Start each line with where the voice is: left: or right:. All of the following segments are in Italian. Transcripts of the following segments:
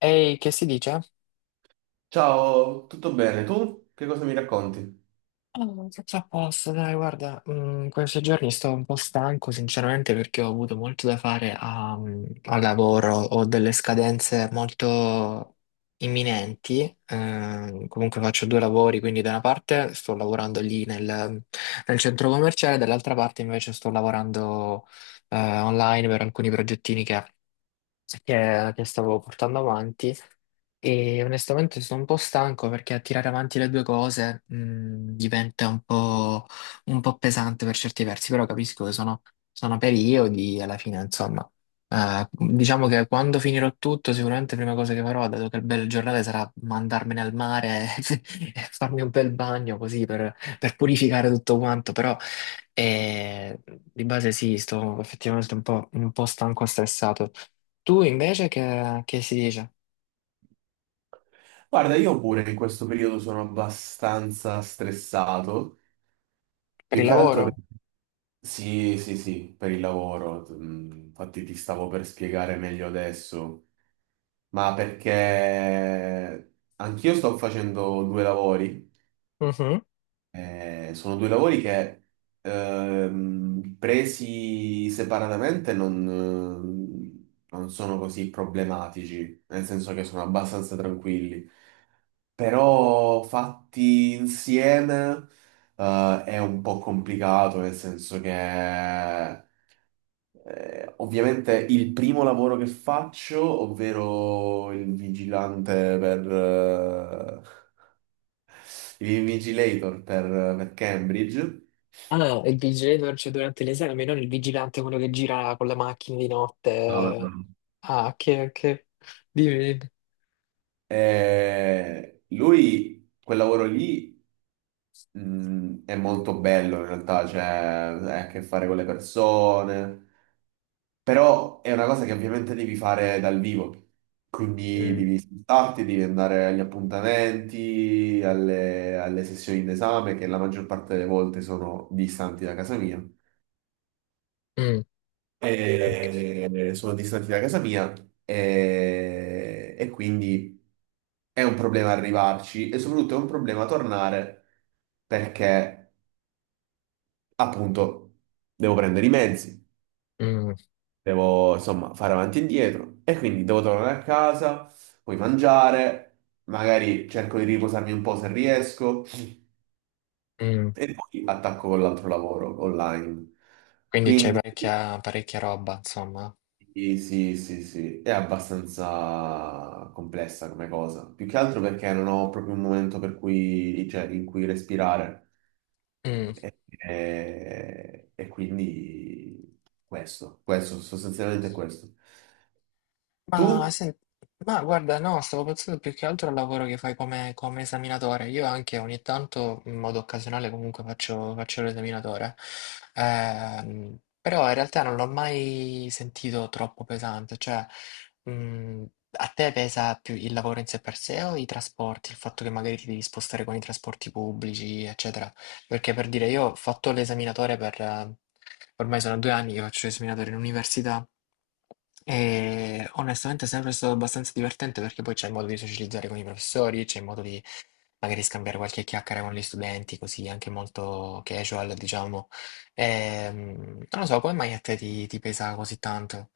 left: Ehi, che si dice?
right: Ciao, tutto bene? Tu che cosa mi racconti?
left: Oh, tutto a posto, dai, guarda, questi giorni sto un po' stanco, sinceramente, perché ho avuto molto da fare al lavoro, ho delle scadenze molto imminenti. Comunque faccio due lavori, quindi da una parte sto lavorando lì nel centro commerciale, dall'altra parte invece sto lavorando online per alcuni progettini che stavo portando avanti, e onestamente sono un po' stanco perché tirare avanti le due cose diventa un po' pesante per certi versi. Però capisco che sono periodi e, alla fine, insomma, diciamo che quando finirò tutto, sicuramente la prima cosa che farò, dato che il bel giornale, sarà mandarmene al mare e farmi un bel bagno così per purificare tutto quanto, però... E di base sì, sto effettivamente un po' stanco e stressato. Tu invece che si dice?
right: Guarda, io pure in questo periodo sono abbastanza stressato,
left: Per
right: più
left: il
right: che altro per...
left: lavoro?
right: Sì, sì, sì, per il lavoro. Infatti ti stavo per spiegare meglio adesso, ma perché anch'io sto facendo due lavori.
left: Mhm.
right: Sono due lavori che presi separatamente non sono così problematici, nel senso che sono abbastanza tranquilli. Però fatti insieme è un po' complicato, nel senso che ovviamente il primo lavoro che faccio, ovvero il vigilante per il vigilator per Cambridge.
left: Ah, il vigile, cioè, durante l'esame, non il vigilante, quello che gira con la macchina di
right: No, no.
left: notte. Ah, che... Dimmi.
right: Lui quel lavoro lì è molto bello in realtà, cioè ha a che fare con le persone. Però è una cosa che ovviamente devi fare dal vivo, quindi
left: Dimmi. Mm.
right: devi spostarti, devi andare agli appuntamenti, alle sessioni d'esame, che la maggior parte delle volte sono distanti da casa mia.
left: Mm, ok.
right: Sono distanti da casa mia e quindi è un problema arrivarci e soprattutto è un problema tornare perché appunto devo prendere i mezzi.
left: mm,
right: Devo insomma fare avanti e indietro e quindi devo tornare a casa, poi mangiare, magari cerco di riposarmi un po' se riesco
left: mm,
right: e poi attacco con l'altro lavoro online.
left: Quindi c'è
right: Quindi
left: parecchia, parecchia roba, insomma.
right: sì, sì, sì, sì, è abbastanza complessa come cosa, più che altro perché non ho proprio un momento per cui, cioè, in cui respirare.
left: Mm.
right: E quindi questo, sostanzialmente questo.
left: Ma,
right: Tu?
left: sen- ma guarda, no, stavo pensando più che altro al lavoro che fai come, come esaminatore. Io anche ogni tanto, in modo occasionale, comunque faccio l'esaminatore. Però in realtà non l'ho mai sentito troppo pesante. Cioè, mh, a te pesa più il lavoro in sé per sé o i trasporti? Il fatto che magari ti devi spostare con i trasporti pubblici, eccetera. Perché, per dire, io ho fatto l'esaminatore per... Ormai sono 2 anni che faccio l'esaminatore in università. E onestamente è sempre stato abbastanza divertente perché poi c'è il modo di socializzare con i professori, c'è il modo di magari scambiare qualche chiacchiera con gli studenti, così anche molto casual, diciamo. Ehm, Non lo so, come mai a te ti pesa così tanto?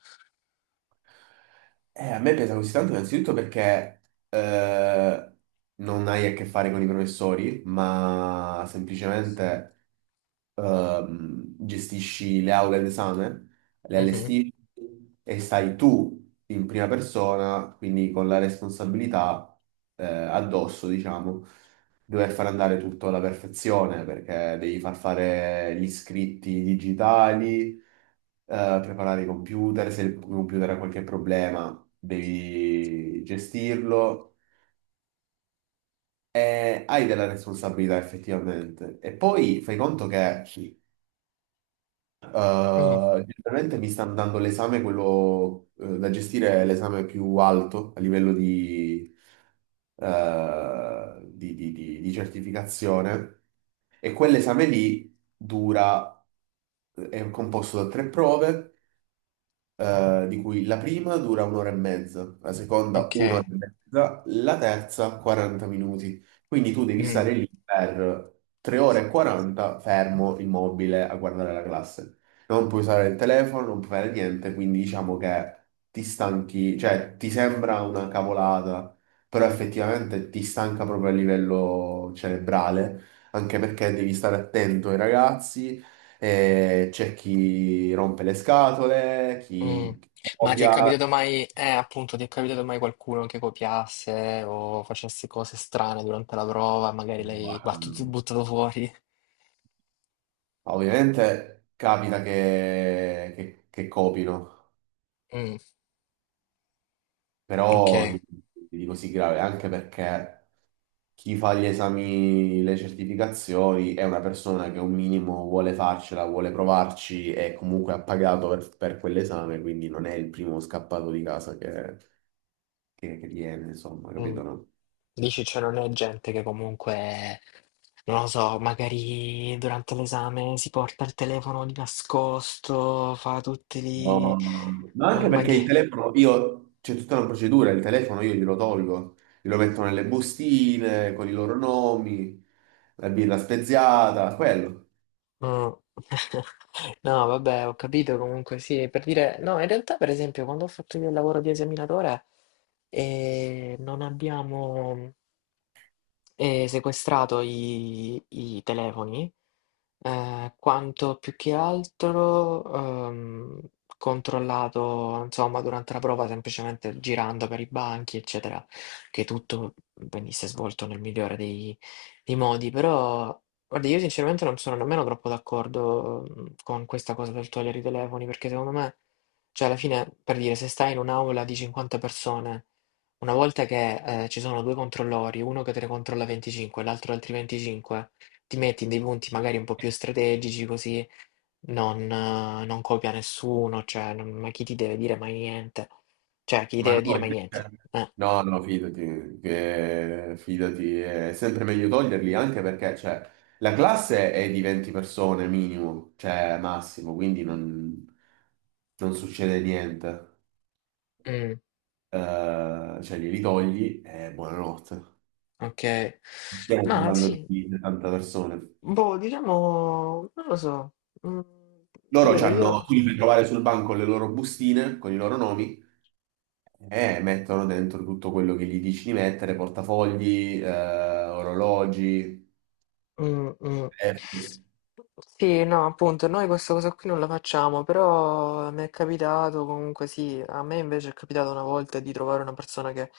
right: A me pesa così tanto innanzitutto perché eh, non hai a che fare con i professori, ma semplicemente gestisci le aule d'esame, le
left: Mhm.
right: allestisci e stai tu in prima persona, quindi con la responsabilità addosso, diciamo, di dover far andare tutto alla perfezione perché devi far fare gli scritti digitali, preparare i computer, se il computer ha qualche problema devi gestirlo e hai della responsabilità effettivamente. E poi fai conto che
left: Mm,
right: generalmente mi stanno dando l'esame, quello da gestire è l'esame più alto a livello di certificazione e quell'esame lì dura, è composto da tre prove. Di cui la prima dura un'ora e mezza, la seconda
left: ok.
right: un'ora e mezza, la terza 40 minuti. Quindi tu devi
left: Mm.
right: stare lì per 3 ore e 40 fermo, immobile, a guardare la classe. Non puoi usare il telefono, non puoi fare niente, quindi diciamo che ti stanchi, cioè ti sembra una cavolata, però effettivamente ti stanca proprio a livello cerebrale, anche perché devi stare attento ai ragazzi, c'è chi rompe le scatole,
left: Mm.
right: chi
left: Ma ti è
right: copia.
left: capitato mai, appunto, ti è capitato mai qualcuno che copiasse o facesse cose strane durante la prova, magari l'hai battuto, buttato fuori?
right: Ovviamente capita che copino,
left: Mm, ok.
right: però di così grave, anche perché chi fa gli esami, le certificazioni è una persona che un minimo vuole farcela, vuole provarci e comunque ha pagato per quell'esame, quindi non è il primo scappato di casa che viene, insomma,
left: Mm.
right: capito, no?
left: Dici, cioè, non è gente che comunque, non lo so, magari durante l'esame si porta il telefono di nascosto, fa tutti
right: No, no,
left: lì...
right: no. Ma
left: No,
right: anche
left: ma
right: perché il
left: che...
right: telefono, io, c'è tutta una procedura, il telefono io glielo tolgo, glielo metto nelle bustine con i loro nomi, la birra speziata, quello.
left: Mm. No, vabbè, ho capito comunque, sì, per dire... No, in realtà, per esempio, quando ho fatto io il lavoro di esaminatore, non abbiamo... e sequestrato i telefoni, quanto più che altro ehm, controllato, insomma, durante la prova, semplicemente girando per i banchi, eccetera, che tutto venisse svolto nel migliore dei modi. Però, guarda, io sinceramente non sono nemmeno troppo d'accordo con questa cosa del togliere i telefoni, perché secondo me, cioè, alla fine, per dire, se stai in un'aula di 50 persone, una volta che ci sono 2 controllori, uno che te ne controlla 25 e l'altro altri 25, ti metti in dei punti magari un po' più strategici così non non copia nessuno. Cioè non, ma chi ti deve dire mai niente? Cioè chi ti
right: Ma
left: deve
right: no,
left: dire mai niente?
right: no, no, fidati, fidati, è sempre meglio toglierli anche perché, cioè, la classe è di 20 persone minimo, cioè massimo, quindi non succede niente.
left: Mh,
right: Cioè, glieli togli e buonanotte.
left: okay.
right: Stiamo
left: Ma
right: parlando
left: sì,
right: di 70 persone.
left: boh, diciamo non lo so. Mhmm,
right: Loro
left: Ripeto
right: c'hanno,
left: io.
right: tu li fai trovare sul banco con le loro bustine, con i loro nomi, e mettono dentro tutto quello che gli dici di mettere, portafogli, orologi.
left: mh, mh.
right: Eh,
left: Sì, no, appunto, noi questa cosa qui non la facciamo, però mi è capitato comunque, sì, a me invece è capitato una volta di trovare una persona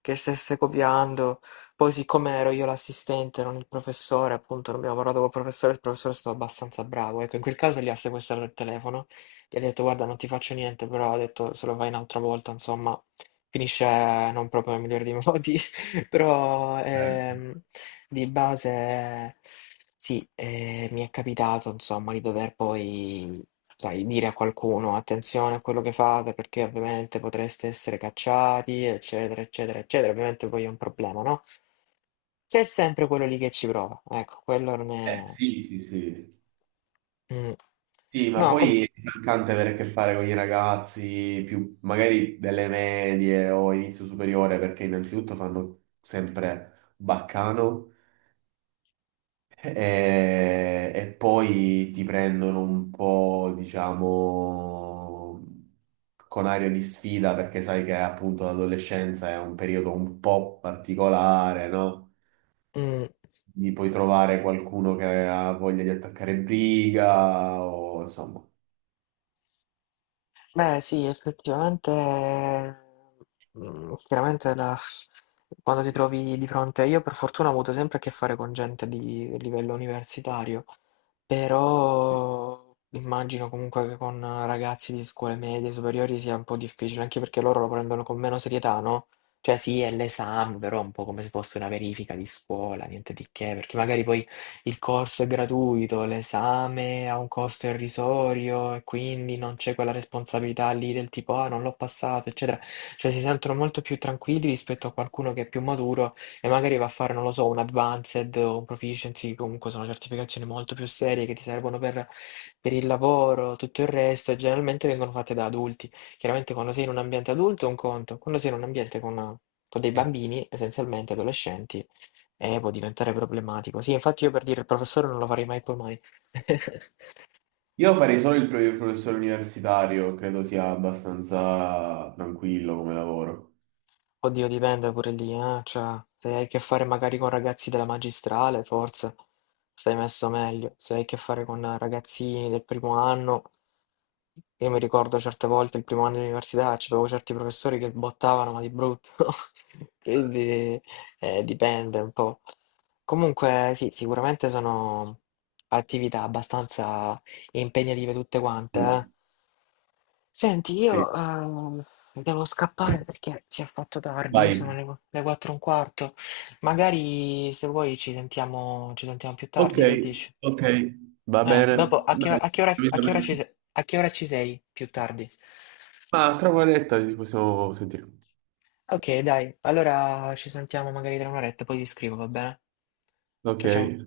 left: che stesse copiando. Poi, siccome ero io l'assistente, non il professore, appunto, non abbiamo parlato col professore, il professore è stato abbastanza bravo, ecco, in quel caso gli ha sequestrato il telefono, gli ha detto guarda non ti faccio niente, però ha detto se lo fai un'altra volta, insomma, finisce non proprio nel migliore dei modi. Però di base sì, mi è capitato insomma di dover poi, sai, dire a qualcuno attenzione a quello che fate perché ovviamente potreste essere cacciati, eccetera, eccetera, eccetera. Ovviamente poi è un problema, no? C'è sempre quello lì che ci prova, ecco, quello non è...
right: sì, sì, sì.
left: Mm.
right: Sì, ma
left: No,
right: poi è stancante avere a che fare con i ragazzi più magari delle medie o inizio superiore, perché innanzitutto fanno sempre baccano. E poi ti prendono un po', diciamo, con aria di sfida perché sai che appunto l'adolescenza è un periodo un po' particolare, no?
left: mm.
right: Quindi puoi trovare qualcuno che ha voglia di attaccare briga o insomma.
left: Beh, sì, effettivamente, chiaramente quando ti trovi di fronte, io per fortuna ho avuto sempre a che fare con gente di livello universitario, però immagino comunque che con ragazzi di scuole medie, superiori sia un po' difficile, anche perché loro lo prendono con meno serietà, no? Cioè sì, è l'esame, però è un po' come se fosse una verifica di scuola, niente di che, perché magari poi il corso è gratuito, l'esame ha un costo irrisorio e quindi non c'è quella responsabilità lì del tipo ah non l'ho passato, eccetera. Cioè si sentono molto più tranquilli rispetto a qualcuno che è più maturo e magari va a fare, non lo so, un advanced o un proficiency, comunque sono certificazioni molto più serie che ti servono per il lavoro, tutto il resto, e generalmente vengono fatte da adulti. Chiaramente quando sei in un ambiente adulto è un conto, quando sei in un ambiente con dei
right: Eh,
left: bambini, essenzialmente adolescenti, può diventare problematico. Sì, infatti io per dire il professore non lo farei mai poi mai.
right: Io farei solo il professore universitario, credo sia abbastanza tranquillo come lavoro.
left: Oddio, dipende pure lì, eh. Cioè, se hai a che fare magari con ragazzi della magistrale, forse stai messo meglio. Se hai a che fare con ragazzini del primo anno, io mi ricordo certe volte il primo anno di università, c'avevo certi professori che bottavano, ma di brutto. Quindi dipende un po'. Comunque, sì, sicuramente sono attività abbastanza impegnative tutte quante, eh.
right: Mm,
left: Senti,
right: sì,
left: io devo scappare perché si è fatto tardi, sono
right: vai.
left: le 4 e un quarto. Magari se vuoi ci sentiamo più
right: Ok,
left: tardi, che dici?
right: ok, va
left: Dopo,
right: bene. Dai,
left: a
right: capito
left: che ora ci,
right: bene.
left: se- a che ora ci sei più tardi?
right: Ma tra un'oretta ci possiamo sentire.
left: Ok, dai, allora ci sentiamo magari tra un'oretta, poi ti scrivo, va bene?
right: Ok.
left: Ciao ciao.